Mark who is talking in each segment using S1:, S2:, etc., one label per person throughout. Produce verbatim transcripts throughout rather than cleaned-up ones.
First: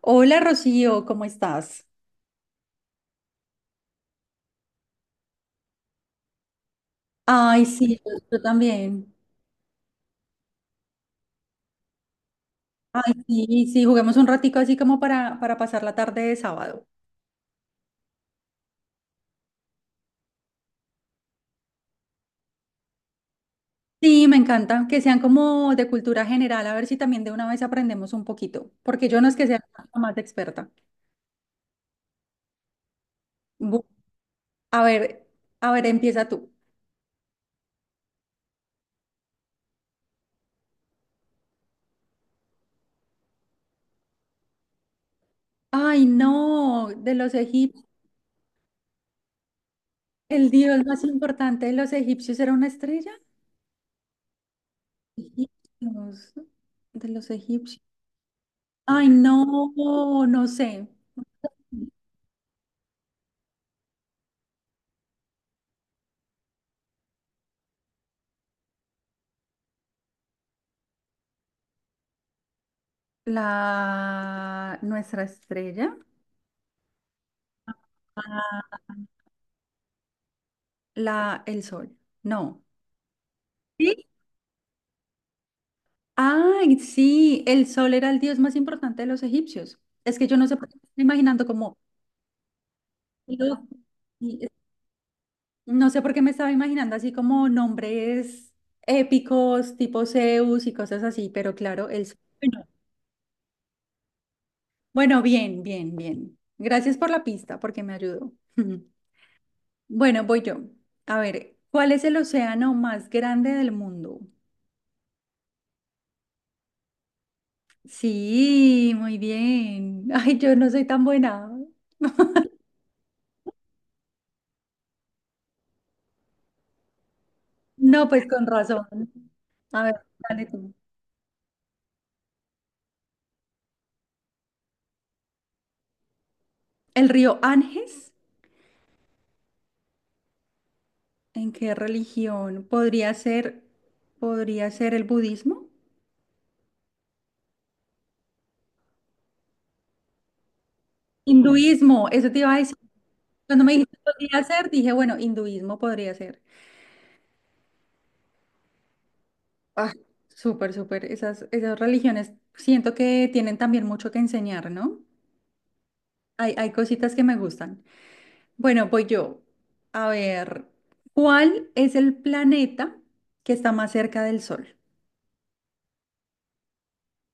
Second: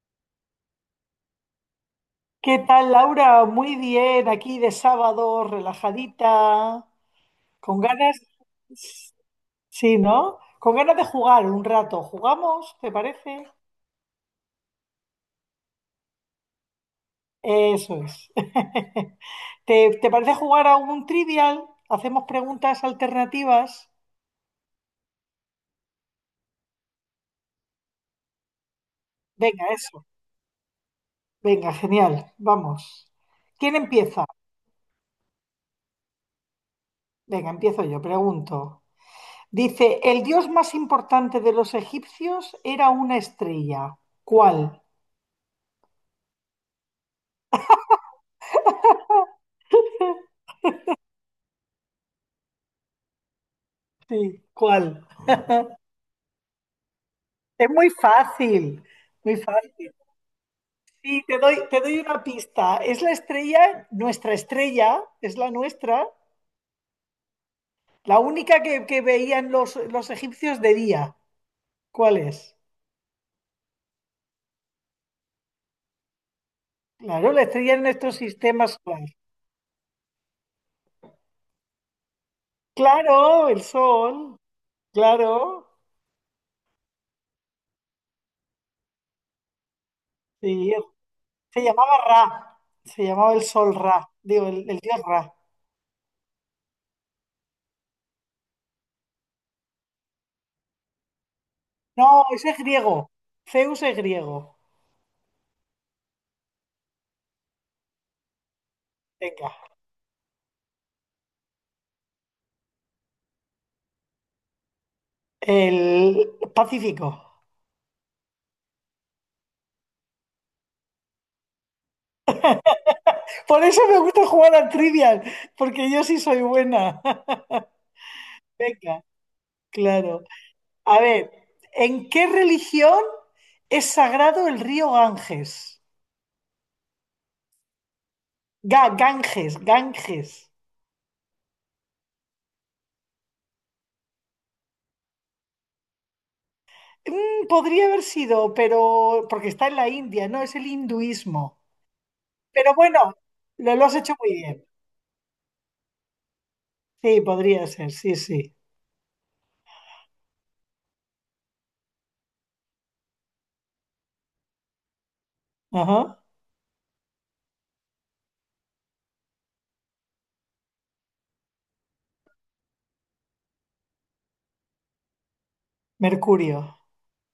S1: Hola Rocío, ¿cómo estás?
S2: ¿Qué tal, Laura? Muy bien, aquí de sábado, relajadita,
S1: Ay,
S2: con
S1: sí, yo,
S2: ganas,
S1: yo también.
S2: sí, ¿no? Con ganas de jugar un rato. ¿Jugamos? ¿Te
S1: Ay,
S2: parece?
S1: sí, sí, juguemos un ratico así como para, para pasar la tarde de sábado.
S2: Eso es. ¿Te, te parece jugar a un trivial? ¿Hacemos preguntas alternativas?
S1: Sí, me encanta, que sean como de cultura general, a ver si también de una vez aprendemos un poquito, porque yo no es que sea
S2: Venga,
S1: la
S2: eso.
S1: más experta.
S2: Venga, genial. Vamos. ¿Quién
S1: Bu-
S2: empieza?
S1: a ver, a ver, empieza tú.
S2: Venga, empiezo yo, pregunto. Dice, el dios más importante de los egipcios era una estrella. ¿Cuál?
S1: Ay, no, de los egipcios, el dios más importante de los egipcios era una estrella.
S2: Sí, ¿cuál?
S1: Egipcios, de los
S2: Es
S1: egipcios.
S2: muy fácil,
S1: Ay,
S2: muy
S1: no,
S2: fácil.
S1: no sé.
S2: Sí, te doy, te doy una pista. Es la estrella, nuestra estrella, es la nuestra, la única que, que veían los, los egipcios de día. ¿Cuál es?
S1: La nuestra estrella,
S2: Claro, la estrella en nuestro sistema
S1: ah,
S2: solar.
S1: la el sol. No.
S2: Claro, el
S1: ¿Sí?
S2: sol, claro.
S1: Ay, sí, el sol era el dios más importante de los egipcios. Es que yo no sé por
S2: Sí,
S1: qué me estaba imaginando
S2: se
S1: como
S2: llamaba Ra, se llamaba el
S1: lo-
S2: sol Ra,
S1: y-
S2: digo, el, el dios Ra.
S1: no sé por qué me estaba imaginando así como nombres épicos, tipo Zeus y cosas así, pero claro, el sol.
S2: No, ese es
S1: Bueno,
S2: griego, Zeus es griego.
S1: bueno, bien, bien, bien. Gracias por la pista porque me ayudó.
S2: Venga,
S1: Bueno, voy yo. A ver, ¿cuál es el océano más grande del mundo?
S2: el Pacífico.
S1: Sí, muy bien. Ay, yo no soy tan buena.
S2: Por eso me gusta jugar al trivial, porque yo sí soy buena.
S1: No, pues con razón.
S2: Venga,
S1: A ver,
S2: claro.
S1: dale tú.
S2: A ver, ¿en qué religión es sagrado el río Ganges?
S1: El río Ganges,
S2: Ga- Ganges, Ganges.
S1: ¿en qué religión? ¿Podría ser, ¿podría ser el budismo?
S2: Mm, podría haber sido, pero porque está en la India, ¿no? Es el hinduismo.
S1: Hinduismo, eso te iba a
S2: Pero
S1: decir.
S2: bueno,
S1: Cuando me
S2: lo, lo has
S1: dijiste
S2: hecho muy
S1: podría
S2: bien.
S1: ser, dije, bueno, hinduismo podría ser.
S2: Sí, podría ser, sí, sí.
S1: Ah, súper, súper. Esas, esas religiones siento que tienen también mucho que enseñar, ¿no?
S2: Ajá.
S1: Hay, hay cositas que me gustan. Bueno, voy yo. A ver, ¿cuál es el planeta que está más cerca del Sol?
S2: Mercurio.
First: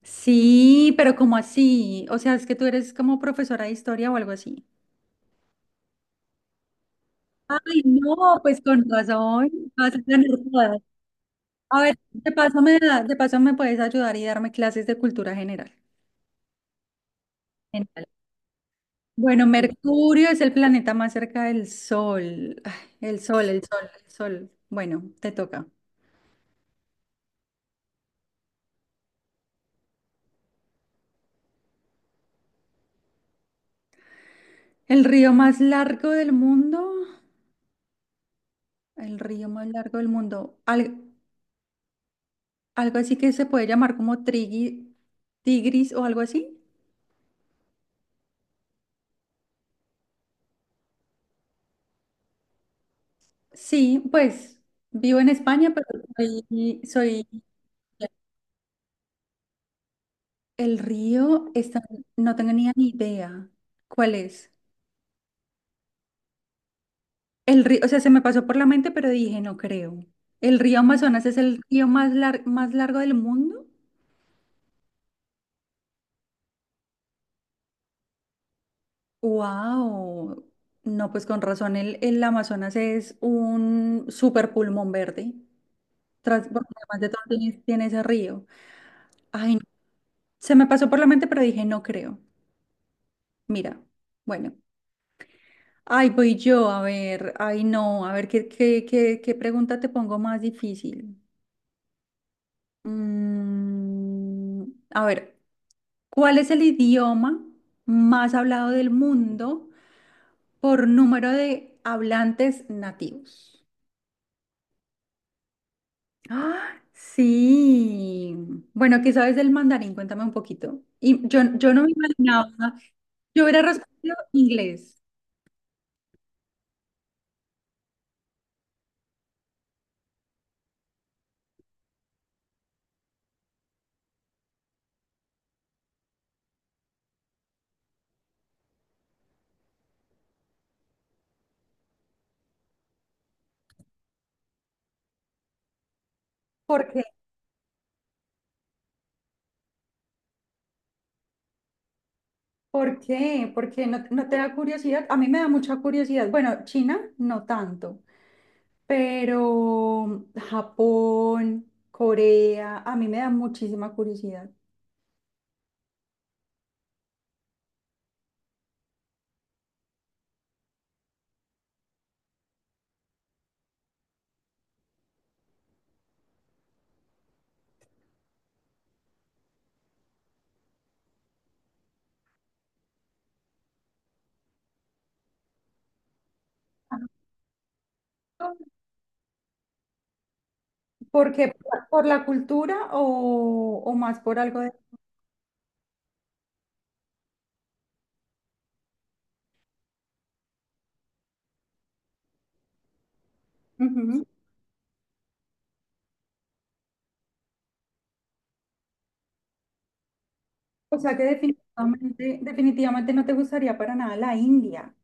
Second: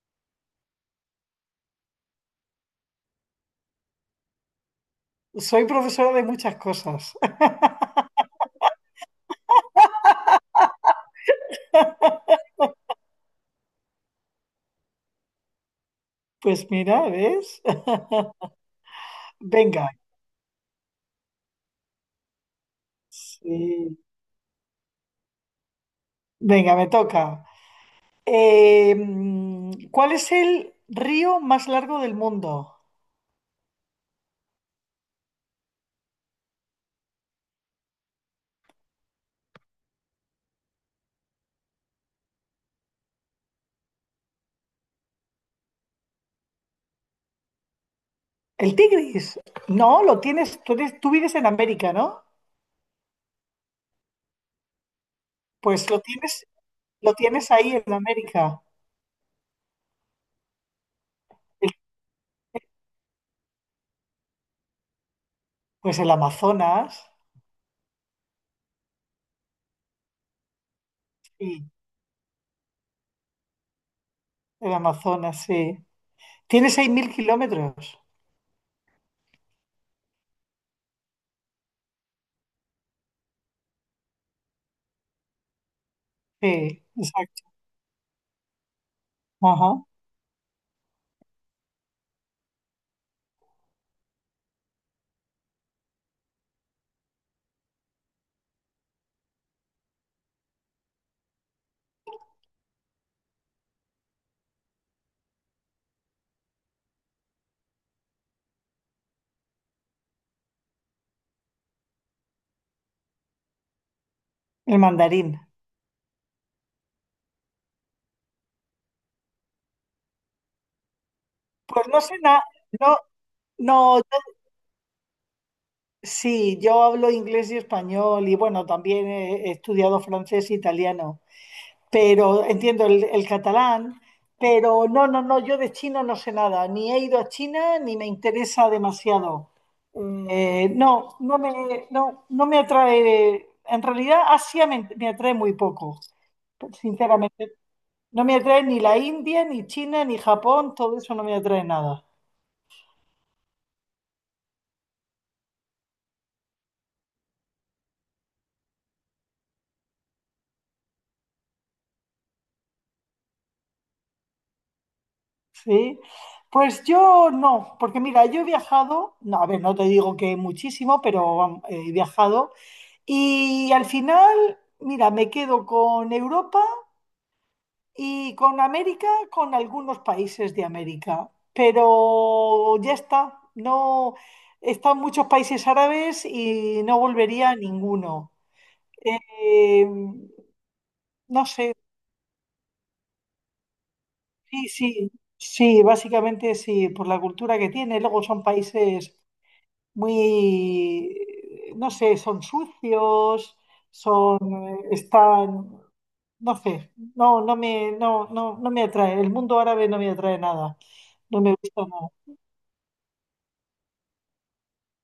S1: Sí, pero ¿cómo así? O sea, es que tú eres como profesora de historia o algo así.
S2: Soy profesora de muchas cosas.
S1: Ay, no, pues con razón, vas a ganar todas. A ver, de paso me da- de paso me puedes ayudar y darme clases de cultura general.
S2: Pues mira, ¿ves?
S1: Genial. Bueno,
S2: Venga.
S1: Mercurio es el planeta más cerca del Sol. Ay, el Sol, el Sol,
S2: Sí.
S1: el Sol. Bueno, te toca.
S2: Venga, me toca. Eh, mm, ¿cuál es el río más largo del mundo?
S1: ¿El río más largo del mundo? El río más largo del mundo. Al- algo así que se puede llamar como trigui- Tigris o algo así.
S2: ¿El Tigris? No, lo tienes, tú, eres- tú vives en América, ¿no?
S1: Sí, pues vivo en España, pero
S2: Pues lo tienes,
S1: soy,
S2: lo
S1: soy...
S2: tienes ahí en América.
S1: El río
S2: El-
S1: está... no tenía ni idea cuál es.
S2: pues el Amazonas,
S1: El río, o sea, se me pasó por la mente, pero dije, no creo. ¿El río Amazonas es el
S2: sí,
S1: río más, lar- ¿más largo del mundo?
S2: el Amazonas, sí. Tiene seis mil kilómetros.
S1: ¡Wow! No, pues con razón, el, el Amazonas es un super pulmón verde. Tras- porque
S2: Sí,
S1: además de todo
S2: exacto.
S1: tiene, tiene ese río. Ay, no.
S2: Ajá.
S1: Se me pasó por la mente, pero dije, no creo. Mira, bueno. Ay, voy yo, a ver, ay, no, a ver, ¿qué, qué, qué, qué pregunta te pongo más difícil? Mm, a ver, ¿cuál es el idioma más hablado del mundo por número de hablantes nativos?
S2: El mandarín.
S1: Ah, sí. Bueno, ¿qué sabes del mandarín? Cuéntame un poquito. Y yo, yo no
S2: Pues
S1: me
S2: no sé nada,
S1: imaginaba,
S2: no,
S1: yo hubiera
S2: no, yo-
S1: respondido inglés.
S2: sí, yo hablo inglés y español y bueno, también he he estudiado francés e italiano. Pero entiendo el, el catalán, pero no, no, no, yo de chino no sé nada, ni he ido a China ni me interesa demasiado. Eh, no, no me, no, no me atrae, en realidad Asia me, me atrae muy poco,
S1: ¿Por qué?
S2: sinceramente. No me atrae ni la India, ni China, ni Japón, todo eso no me atrae nada.
S1: ¿Por qué? ¿Por qué? ¿No, no te da curiosidad? A mí me da mucha curiosidad. Bueno, China no tanto, pero Japón, Corea, a mí me da muchísima curiosidad.
S2: ¿Sí? Pues yo no, porque mira, yo he viajado, no, a ver, no te digo que muchísimo, pero vamos, he viajado. Y al final, mira, me quedo con Europa y con América, con algunos países de América. Pero ya está, no he estado en muchos países árabes y no volvería a ninguno. Eh,
S1: ¿Por
S2: no
S1: qué?
S2: sé,
S1: ¿Por por la cultura o, o más por algo
S2: sí,
S1: de...
S2: sí, sí, básicamente sí, por la cultura que tiene. Luego son países muy, no sé, son sucios,
S1: Ujú.
S2: son, están. No sé, no, no me, no, no, no me atrae. El mundo árabe no me atrae nada.
S1: O sea que
S2: No me gusta nada.
S1: definitivamente, definitivamente no te gustaría para nada la India.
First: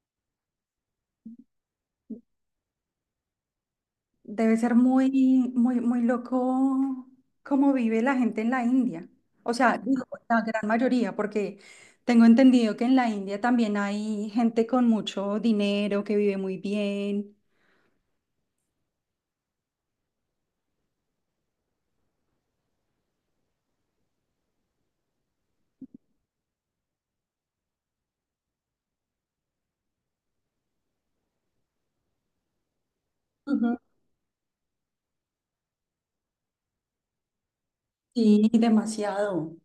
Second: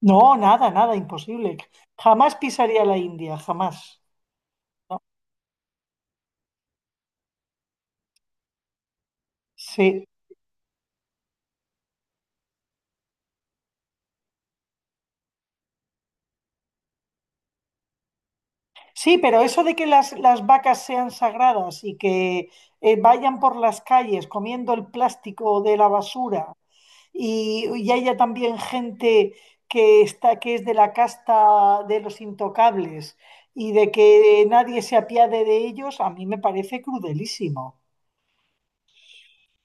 S2: No, nada, nada, imposible. Jamás pisaría la India, jamás.
S1: Debe ser
S2: ¿No?
S1: muy, muy, muy loco cómo vive la gente en la India. O sea, digo,
S2: Sí.
S1: la gran mayoría, porque tengo entendido que en la India también hay gente con mucho dinero que vive muy bien.
S2: Sí, pero eso de que las, las vacas sean sagradas y que eh, vayan por las calles comiendo el plástico de la basura y, y haya también gente que está, que es de la casta de los intocables y
S1: Ujú.
S2: de que nadie se apiade de ellos, a mí me parece crudelísimo.
S1: Sí, demasiado.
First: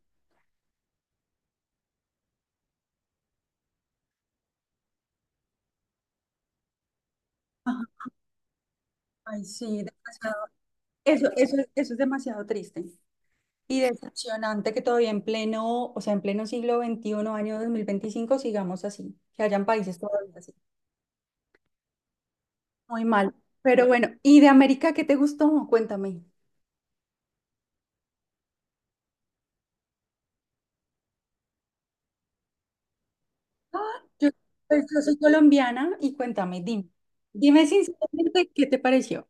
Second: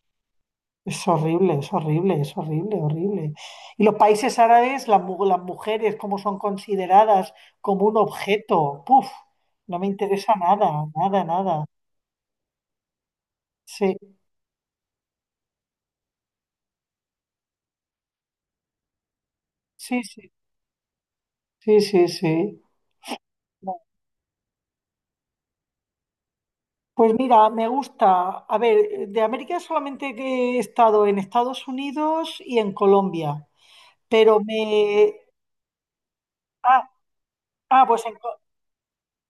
S2: Es horrible, es horrible, es horrible, horrible. Y los países árabes, las, mu- las mujeres, cómo son consideradas como un
S1: Ajá,
S2: objeto. Puf,
S1: ay,
S2: no
S1: sí,
S2: me interesa
S1: demasiado.
S2: nada, nada,
S1: Eso, eso,
S2: nada.
S1: es- eso es demasiado triste y
S2: Sí,
S1: decepcionante que todavía en pleno, o sea, en pleno siglo veintiuno, año dos mil veinticinco, sigamos así, que hayan países
S2: sí, sí,
S1: todavía así.
S2: sí, sí, sí.
S1: Muy mal. Pero bueno, ¿y de América qué te gustó? Cuéntame.
S2: Pues mira, me gusta. A ver, de América solamente que he estado en Estados Unidos y en Colombia,
S1: Ah, yo,
S2: pero
S1: pues, yo
S2: me...
S1: soy colombiana y cuéntame, dime.
S2: Ah,
S1: Dime
S2: ah, pues en, Co-
S1: sinceramente qué te pareció.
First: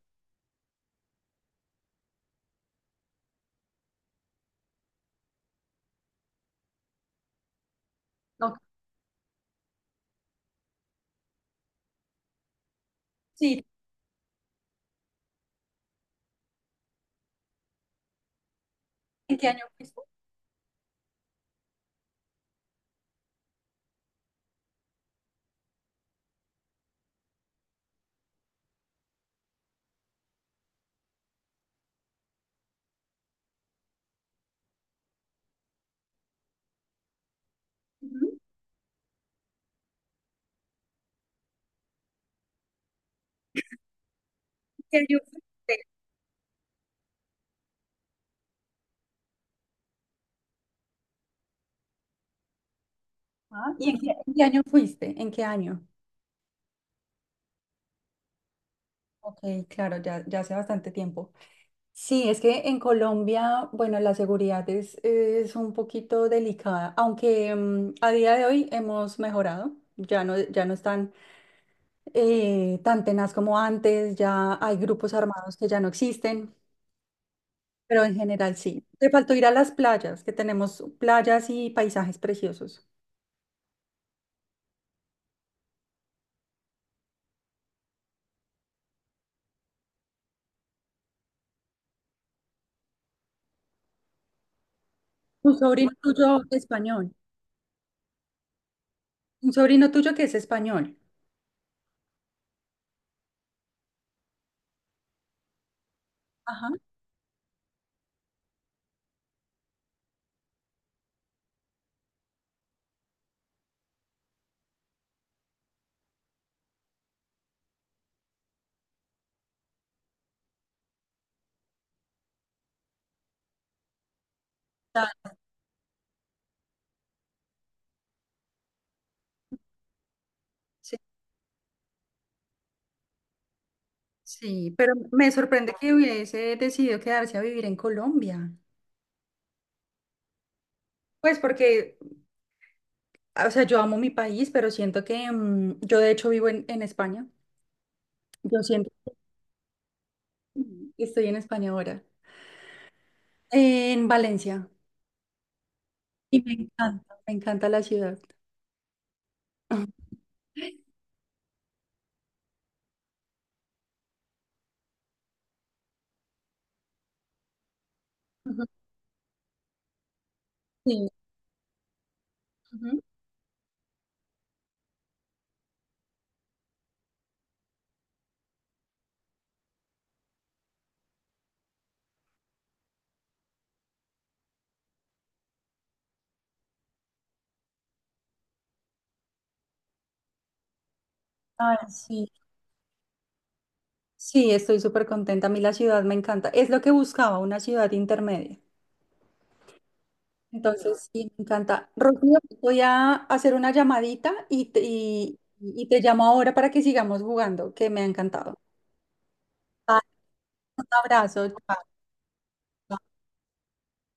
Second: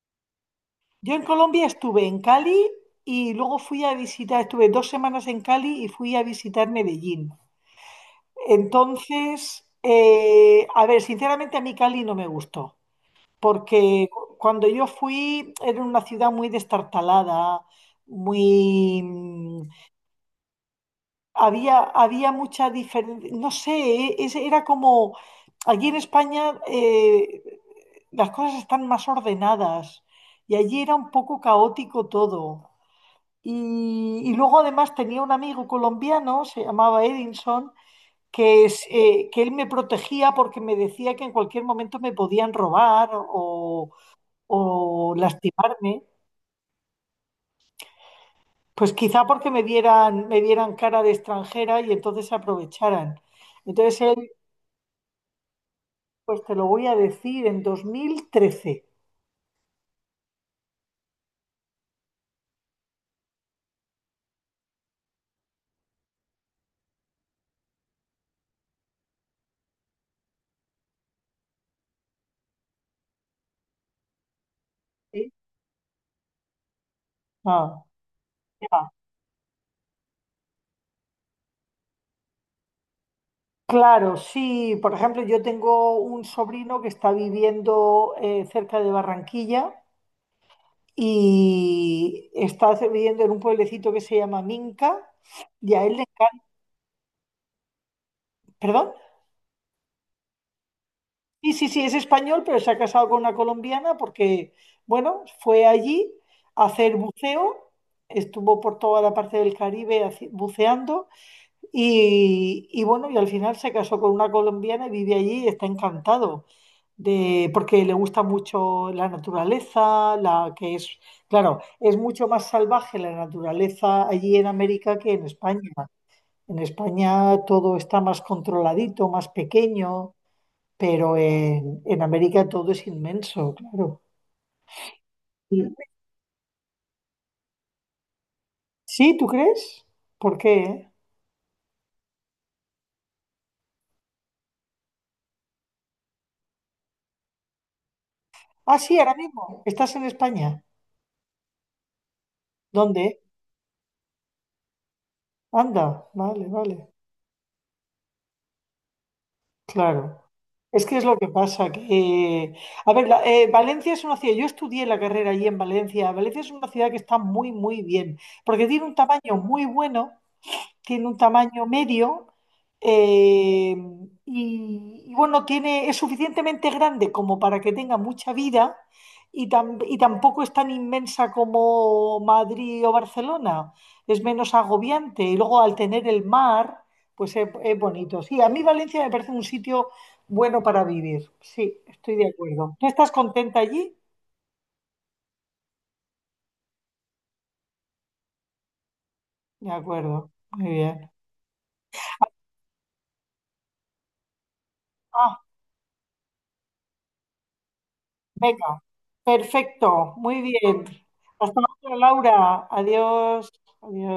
S2: Yo en Colombia estuve en Cali y luego fui a visitar, estuve dos semanas en Cali y fui a visitar Medellín.
S1: No,
S2: Entonces, eh, a ver, sinceramente a mí Cali no me gustó,
S1: sí,
S2: porque cu- cuando yo fui era una ciudad muy destartalada, muy...
S1: ¿en qué
S2: mm,
S1: año fuiste?
S2: Había, había mucha diferencia, no sé, eh, es- era como... Allí en España eh, las cosas están más ordenadas y allí era un poco caótico todo. Y, y luego además tenía un amigo colombiano, se llamaba Edinson,
S1: Ujú.
S2: que, es, eh, que él me protegía porque me decía que en cualquier momento me podían robar o,
S1: ¿Qué
S2: o
S1: año fuiste?
S2: lastimarme. Pues quizá porque me vieran, me vieran cara de extranjera y entonces se aprovecharan.
S1: Ah, ¿y en
S2: Entonces
S1: qué,
S2: él,
S1: ¿en qué año fuiste? ¿En qué año?
S2: pues te lo voy a decir, en dos mil trece.
S1: Ok, claro, ya, ya hace bastante tiempo. Sí, es que en Colombia, bueno, la seguridad es, es un poquito delicada, aunque mm, a día de hoy hemos mejorado, ya no, ya no están eh, tan tenaz como antes, ya hay grupos
S2: ¿Sí?
S1: armados que ya no existen,
S2: Ah,
S1: pero en general sí.
S2: ya.
S1: Te faltó ir a las playas, que tenemos playas y paisajes preciosos.
S2: Claro, sí. Por ejemplo, yo tengo un sobrino que está viviendo eh, cerca de Barranquilla y está viviendo en un pueblecito que se llama Minca
S1: Un
S2: y a
S1: sobrino
S2: él le
S1: tuyo
S2: encanta,
S1: español,
S2: perdón,
S1: un sobrino tuyo que es español.
S2: sí, sí, sí, es español, pero se ha casado con una colombiana porque, bueno, fue allí a
S1: Ajá.
S2: hacer buceo, estuvo por toda la parte del Caribe haci- buceando. Y, y bueno, y al final se casó con una colombiana y vive allí y está encantado de, porque le gusta mucho la naturaleza, la que es, claro, es mucho más salvaje la naturaleza allí en América
S1: Ya,
S2: que en España. En España todo está más controladito, más pequeño,
S1: sí,
S2: pero en, en América todo es inmenso, claro.
S1: sí, pero me
S2: Sí,
S1: sorprende que hubiese decidido quedarse a vivir en Colombia.
S2: sí, ¿tú crees? ¿Por qué?
S1: Pues porque, o sea, yo amo mi país, pero siento que mm, yo de hecho vivo en, en España. Yo
S2: Ah,
S1: siento
S2: sí, ahora mismo. ¿Estás en España?
S1: que estoy en España ahora,
S2: ¿Dónde?
S1: en Valencia.
S2: Anda,
S1: Y
S2: vale,
S1: me
S2: vale.
S1: encanta, me encanta la ciudad.
S2: Claro. Es que es lo que pasa, que... A ver, la- eh, Valencia es una ciudad, yo estudié la carrera allí en Valencia, Valencia es una ciudad que está muy, muy bien, porque tiene un tamaño muy bueno, tiene
S1: Sí,
S2: un tamaño medio, eh, y, y, bueno, tiene, es suficientemente grande como para que tenga mucha vida y, tam- y tampoco es tan inmensa como Madrid o Barcelona, es menos agobiante y luego al tener el mar, pues es, es bonito. Sí, a mí Valencia me parece un sitio bueno para vivir,
S1: ay,
S2: sí, estoy
S1: sí,
S2: de acuerdo. ¿Tú estás contenta allí?
S1: sí, estoy súper contenta. A mí la ciudad me encanta. Es lo que buscaba, una ciudad intermedia.
S2: De acuerdo, muy
S1: Entonces,
S2: bien.
S1: sí, me encanta. Rocío, voy a hacer una llamadita y te, y, y te llamo ahora para que sigamos jugando, que me ha encantado.
S2: Venga,
S1: Vale,
S2: perfecto, muy
S1: un
S2: bien.
S1: abrazo.
S2: Hasta
S1: Chao.
S2: luego, Laura. Adiós. Adiós.